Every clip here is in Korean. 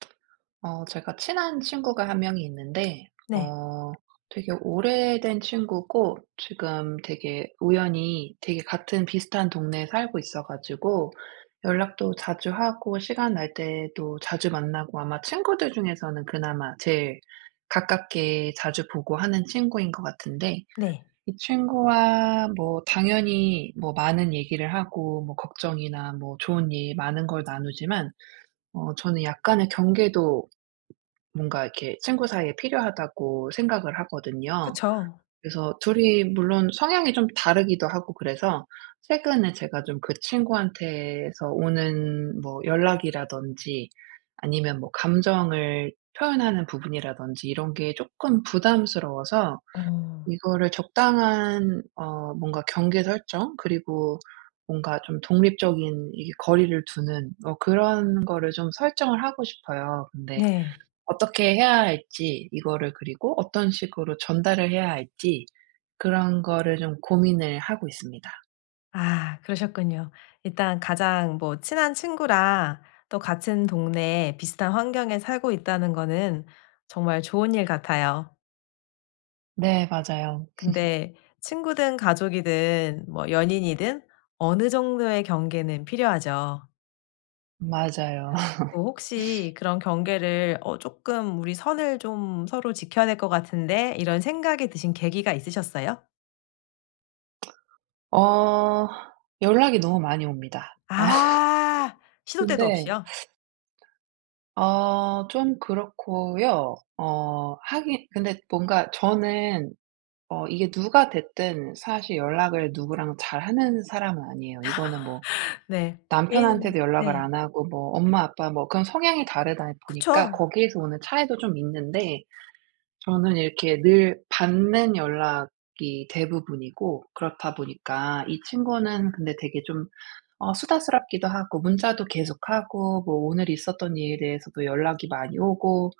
어 제가 친한 친구가 1 명이 있는데 네. 어 되게 오래된 친구고 지금 되게 우연히 되게 같은 비슷한 동네에 살고 있어 가지고 연락도 자주 하고 시간 날 때도 자주 만나고 아마 친구들 중에서는 그나마 제일 가깝게 자주 보고 하는 친구인 것 같은데 네. 이 친구와 뭐 당연히 뭐 많은 얘기를 하고 뭐 걱정이나 뭐 좋은 일 많은 걸 나누지만 어 저는 약간의 경계도 뭔가 이렇게 친구 사이에 필요하다고 생각을 하거든요. 그쵸. 그래서 2 이 물론 성향이 좀 다르기도 하고 그래서 최근에 제가 좀 그 친구한테서 오는 뭐 연락이라든지 아니면 뭐 감정을 표현하는 부분이라든지 이런 게 쪼끔 부담스러워서 어. 이거를 적당한 어 뭔가 경계 설정? 그리고 뭔가 좀 독립적인 이렇게 거리를 두는 뭐 그런 거를 좀 설정을 하고 싶어요. 근데 네. 어떻게 해야 할지 이거를 그리고 어떤 식으로 전달을 해야 할지 그런 거를 좀 고민을 하고 있습니다. 아 그러셨군요. 일단 가장 뭐 친한 친구라 또 같은 동네에 비슷한 환경에 살고 있다는 거는 정말 좋은 일 같아요. 네 맞아요. 근데 친구든 가족이든 뭐 연인이든 어느 정도의 경계는 필요하죠. 맞아요. 어 혹시 그런 경계를 어 쪼끔 '우리 선을 좀 서로 지켜야 될 것 같은데?' 이런 생각이 드신 계기가 있으셨어요? 어 연락이 너무 많이 옵니다. 어 아 시도 때도 근데 없이요? 아 좀 그렇고요. 어 하긴 근데 뭔가 저는 어 이게 누가 됐든 사실 연락을 누구랑 잘 하는 사람은 아니에요. 이거는 뭐 네. 개인 남편한테도 연락을 네. 안 하고 뭐 엄마 아빠 뭐 그런 성향이 다르다 보니까 그쵸. 거기에서 오는 차이도 좀 있는데 저는 이렇게 늘 받는 연락이 대부분이고 그렇다 보니까 이 친구는 근데 되게 좀 어 수다스럽기도 하고 문자도 계속 하고 뭐 오늘 있었던 일에 대해서도 연락이 많이 오고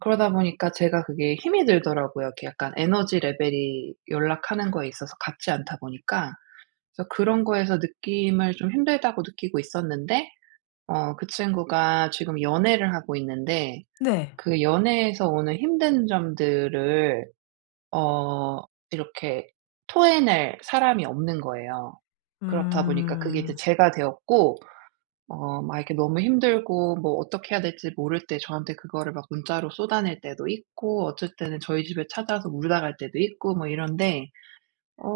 그러다 보니까 제가 그게 힘이 들더라고요. 그 약간 에너지 레벨이 연락 하는 거에 있어서 같지 않다 보니까 그래서 그런 거에서 느낌을 좀 힘들다고 느끼고 있었는데 어 그 친구가 지금 연애를 하고 있는데 네. 그 연애에서 오는 힘든 점들을 어 이렇게 토해낼 사람이 없는 거예요. 그렇다 보니까 그게 이제 음. 제가 되었고 어 막 이렇게 너무 힘들고 뭐 어떻게 해야 될지 모를 때 저한테 그거를 막 문자로 쏟아낼 때도 있고 어쩔 때는 저희 집에 찾아서 울다 갈 때도 있고 뭐 이런데. 어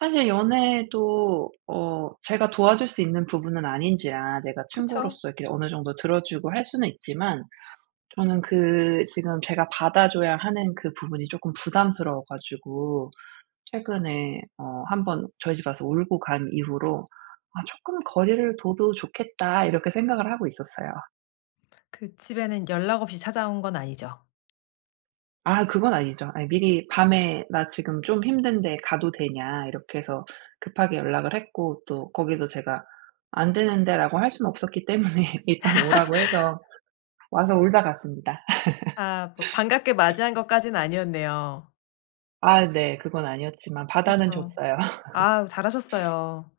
사실 연애도 어 제가 도와줄 수 있는 부분은 아닌지라 내가 그쵸. 친구로서 이렇게 어느 정도 들어 주고 할 수는 있지만 저는 그 지금 제가 받아 줘야 하는 그 부분이 쪼끔 부담스러워가지고 최근에 어 1 번 저희 집에 와서 울고 간 이후로 '아 조금 거리를 둬도 좋겠다.' 이렇게 생각을 하고 있었어요. 그 집에는 연락 없이 찾아온 건 아니죠? 아 그건 아니죠. 미리 밤에 "나 지금 좀 힘든데 가도 되냐?" 이렇게 해서 급하게 연락을 했고 또 거기서 제가 "안 되는데."라고 할 수는 없었기 때문에 일단 오라고 해서 와서 울다 갔습니다. 아 뭐 반갑게 맞이한 것까진 아니었네요. 아 네. 그건 아니었지만 받아는 그쵸. 줬어요. 아 잘하셨어요.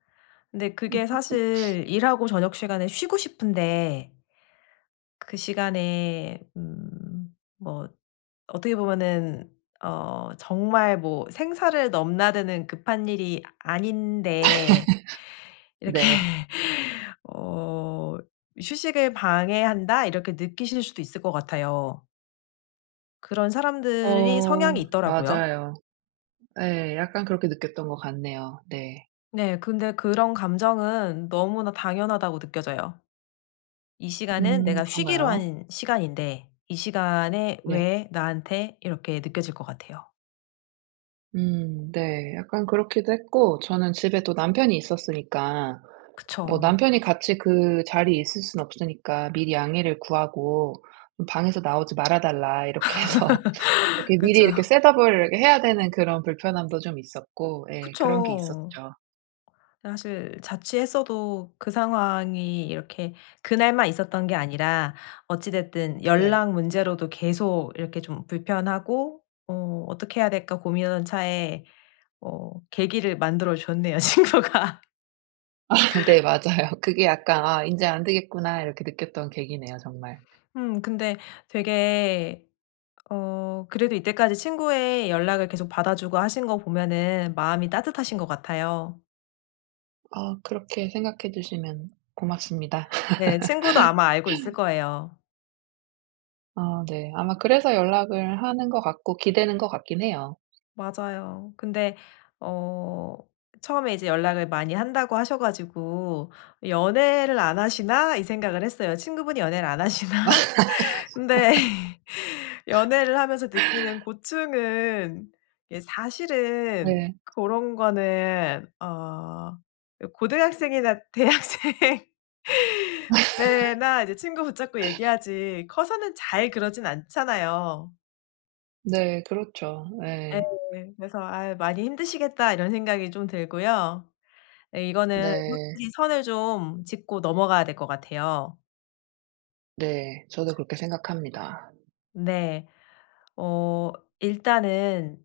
근데 그게 사실 일하고 저녁 시간에 쉬고 싶은데 그 시간에 음 뭐 어떻게 보면은 어 정말 뭐 생사를 넘나드는 급한 일이 아닌데 이렇게 네. 어 휴식을 방해한다 이렇게 느끼실 수도 있을 것 같아요. 그런 사람들이 어. 성향이 있더라고요. 맞아요. 예 약간 그렇게 느꼈던 것 같네요. 네. 네. 근데 그런 감정은 너무나 당연하다고 느껴져요. '이 시간은 음. 내가 쉬기로 그런가요? 한 시간인데 이 시간에 네. 왜 나한테?' 이렇게 느껴질 것 같아요. 음 네. 약간 그렇기도 했고 저는 집에 또 남편이 있었으니까 뭐 그쵸. 남편이 같이 그 자리에 있을 순 없으니까 미리 양해를 구하고 방에서 나오지 말아 달라 이렇게 해서 이렇게 미리 그쵸. 이렇게 셋업을 해야 되는 그런 불편함도 좀 있었고 예 그런 게 그쵸. 있었죠. 사실 자취했어도 그 상황이 이렇게 그 날만 있었던 게 아니라 어찌 됐든 네. 연락 문제로도 계속 이렇게 좀 불편하고 어 '어떻게 해야 될까?' 고민하던 차에 어 계기를 만들어 줬네요 친구가. 네 맞아요. 그게 약간 '아 인제 안되겠구나.' 이렇게 느꼈던 계기네요 정말. 음 근데 되게 어 그래도 이때까지 친구의 연락을 계속 받아 주고 하신 것 보면은 마음이 따뜻하신 것 같아요. 아 그렇게 생각해 주시면 고맙습니다. 네 친구도 아마 알고 있을 거에요. 아 네. 아마 그래서 연락을 하는 것 같고 기대는 것 같긴 해요. 맞아요. 근데 어 처음에 이제 연락을 많이 한다고 하셔 가지고 '연애를 안 하시나?' 이 생각을 했어요. 친구분이 연애를 안 맞아 하시나? 근데 연애를 하면서 느끼는 고충은 예 사실은 네. 고런 거는 어 요 고등학생이나 대학생 때나 이제 친구 붙잡고 얘기하지 커서는 잘 그러진 않잖아요. 네. 그렇죠. 예. 예. 그래서 아 '많이 힘드시겠다' 이런 생각이 좀 들고요. 이거는 네. 솔직히 선을 좀 짚고 넘어가야 될 것 같아요. 네. 저도 그렇게 생각합니다. 네. 어 일단은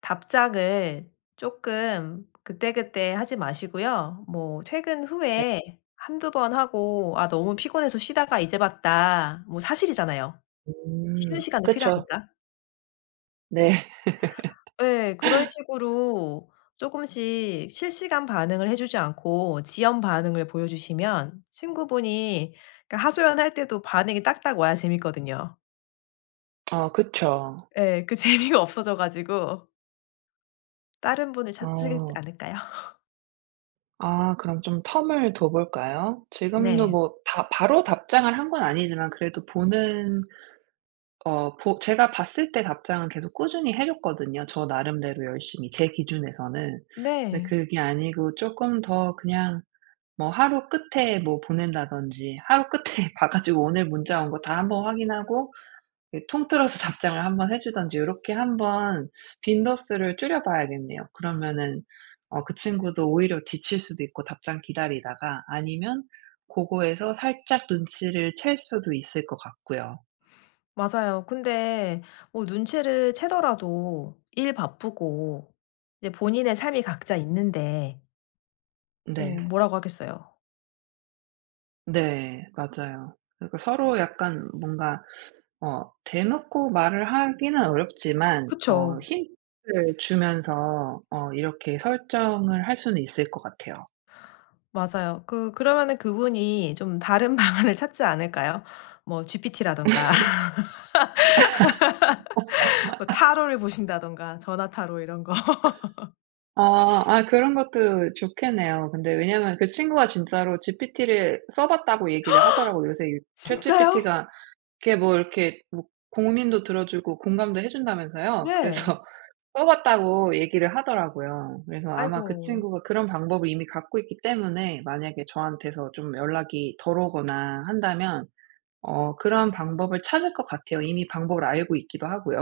답장을 쪼끔 그때그때 하지 마시고요. 뭐 퇴근 네. 후에 1-2 번 하고 "아 너무 피곤해서 쉬다가 이제 봤다." 뭐 사실이잖아요, 쉬는 음 시간도 그쵸. 필요하니까. 네. 예. 그런 식으로 쪼끔씩 실시간 반응을 해주지 않고 지연 반응을 보여주시면 친구분이 그러니까 그 하소연할 때도 반응이 딱딱 와야 재밌거든요. 어 그쵸. 예. 그 재미가 없어져 가지고 다른 분을 찾지 아. 않을까요? 아 그럼 좀 텀을 둬 볼까요? 지금도 네. 뭐 다 바로 답장을 한 건 아니지만 그래도 보는 어 보 제가 봤을 때 답장은 계속 꾸준히 해 줬거든요, 저 나름대로 열심히 제 기준에서는. 근데 네. 그게 아니고 쪼끔 더 그냥 뭐 하루 끝에 뭐 보낸다든지 하루 끝에 봐 가지고 오늘 문자 온 거 다 1 번 확인하고 이 통틀어서 답장을 1 번 해주든지 요렇게 한번 빈도수를 줄여 봐야겠네요. 그러면은 어 그 친구도 오히려 지칠 수도 있고 답장 기다리다가 아니면 고거에서 살짝 눈치를 챌 수도 있을 것 같고요. 맞아요. 근데 어 눈치를 채더라도 일 바쁘고 네 본인의 삶이 각자 있는데 어 네. 뭐라고 하겠어요? 네 맞아요. 그러니까 서로 약간 뭔가 어 대놓고 말을 하기는 어렵지만 어 그쵸. 힌트를 주면서 어 이렇게 설정을 할 수는 있을 것 같아요. 맞아요. 그 그러면은 그 분이 좀 다른 방안을 찾지 않을까요? 뭐 GPT라든가 뭐 타로를 보신다든가 전화 타로 이런 거. 아 아 그런 것도 좋겠네요. 근데 왜냐하면 그 친구가 진짜로 GPT를 써 봤다고 얘기를 하더라고요. 요새 이 진짜요? ChatGPT가 이렇게 뭐 이렇게 뭐 고민도 들어 주고 공감도 해 준다면서요? 네. 그래서 써 봤다고 얘기를 하더라고요. 그래서 아마 그 아이고. 친구가 그런 방법을 이미 갖고 있기 때문에 만약에 저한테서 좀 연락이 덜 오거나 한다면 어 그런 방법을 찾을 것 같아요. 이미 방법을 알고 있기도 하고요.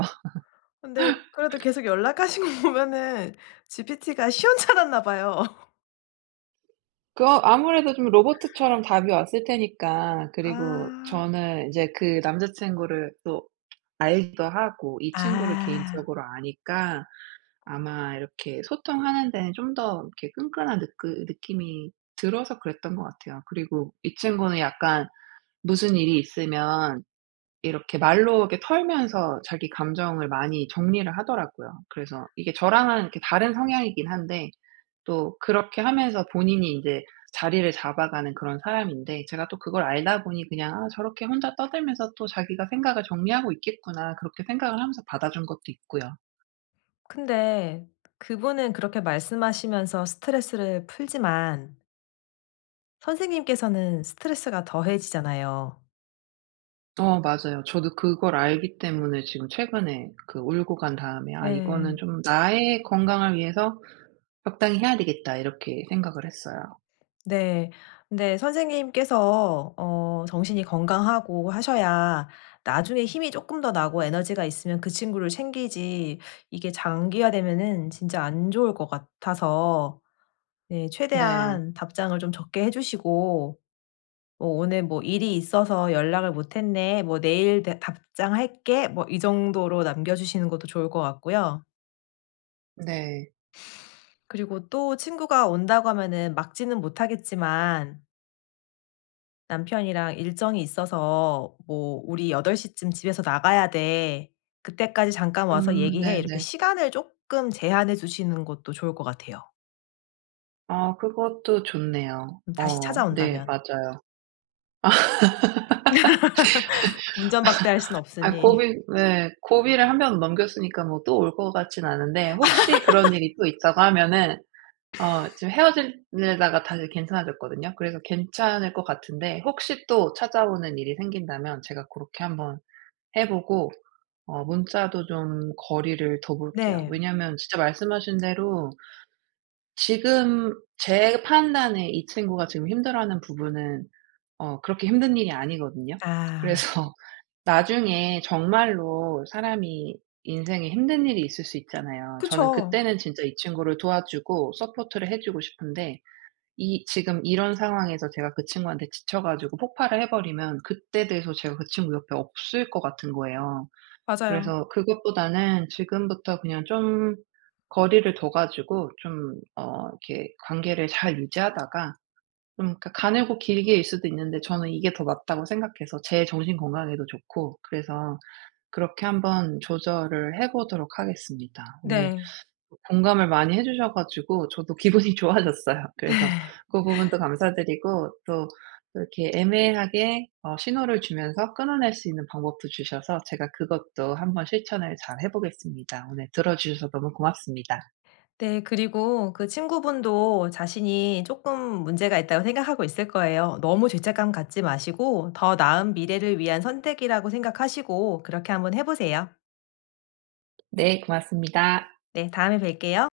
근데 그래도 계속 연락하신 거 보면은 GPT가 시원찮았나 봐요. 그거 아무래도 좀 로봇처럼 답이 왔을 테니까 그리고 아. 저는 이제 그 남자 친구를 또 알기도 하고 이 친구를 아. 개인적으로 아니까 아마 이렇게 소통하는 데는 좀 더 이렇게 끈끈한 느끄 느낌이 들어서 그랬던 것 같아요. 그리고 이 친구는 약간 무슨 일이 있으면 이렇게 말로 이렇게 털면서 자기 감정을 많이 정리를 하더라고요. 그래서 이게 저랑은 이렇게 다른 성향이긴 한데 또 그렇게 하면서 본인이 이제 자리를 잡아가는 그런 사람인데 제가 또 그걸 알다 보니 그냥 '아 저렇게 혼자 떠들면서 또 자기가 생각을 정리하고 있겠구나.' 그렇게 생각을 하면서 받아준 것도 있고요. 근데 그분은 그렇게 말씀하시면서 스트레스를 풀지만 선생님께서는 스트레스가 더해지잖아요. 어. 맞아요. 저도 그걸 알기 때문에 지금 최근에 그 울고 간 다음에 '아 예. 이거는 좀 나의 건강을 위해서 적당히 해야 되겠다.' 이렇게 생각을 했어요. 네. 근데 선생님께서 어 정신이 건강하고 하셔야 나중에 힘이 쪼끔 더 나고 에너지가 있으면 그 친구를 챙기지 이게 장기화되면은 진짜 안 좋을 것 같아서 네 네. 최대한 답장을 좀 적게 해 주시고 어 '오늘 뭐 일이 있어서 연락을 못 했네. 뭐 내일 내 답장할게.' 뭐 이 정도로 남겨 주시는 것도 좋을 것 같고요. 네. 그리고 또 친구가 온다고 하면은 막지는 못하겠지만 남편이랑 일정이 있어서 뭐 "우리 8:00 쯤 집에서 나가야 돼. 그때까지 잠깐 와서 음 얘기해." 이렇게 네네. 시간을 조금 제한해 두시는 것도 좋을 것 같아요. 아 그것도 좋네요. 음 다시 어 네 찾아온다면. 맞아요. 아. 문전 박대할 순 아 없으니. 고비 네 고비를 한 번 넘겼으니까 뭐 또 올 것 같지는 않은데 혹시 그런 일이 또 있다고 하면은 어 지금 헤어지려다가 다시 괜찮아졌거든요? 그래서 괜찮을 것 같은데 혹시 또 찾아오는 일이 생긴다면 제가 고렇게 한번 해보고 어 문자도 좀 거리를 둬 볼게요. 네. 왜냐하면 진짜 말씀하신 대로 지금 제 판단에 이 친구가 지금 힘들어하는 부분은 어 그렇게 힘든 일이 아니거든요? 아. 그래서 나중에 정말로 사람이 인생에 힘든 일이 있을 수 있잖아요. 저는 그쵸. 그때는 진짜 이 친구를 도와 주고 서포트를 해 주고 싶은데 이 지금 이런 상황에서 제가 그 친구한테 지쳐 가지고 폭발을 해버리면 그때 돼서 제가 그 친구 옆에 없을 것 같은 거예요. 맞아요. 그래서 그것보다는 지금부터 그냥 좀 거리를 둬 가지고 좀 어 이렇게 관계를 잘 유지하다가 좀 그러니까 가늘고 길게 일 수도 있는데 저는 '이게 더 맞다.'고 생각해서 제 정신건강에도 좋고 그래서 그렇게 한번 조절을 해 보도록 하겠습니다. 오늘 네. 공감을 많이 해주셔 가지고 저도 기분이 좋아졌어요. 그래서 그 부분도 감사 드리고 또 이렇게 애매하게 어 신호를 주면서 끊어낼 수 있는 방법도 주셔서 제가 그것도 한번 실천을 잘 해 보겠습니다. 오늘 들어주셔서 너무 고맙습니다. 네 그리고 그 친구분도 자신이 쪼끔 문제가 있다고 생각하고 있을 거예요. 너무 죄책감 갖지 마시고 더 나은 미래를 위한 선택이라고 생각하시고 그렇게 한번 해 보세요. 네 고맙습니다. 네 다음에 뵐게요.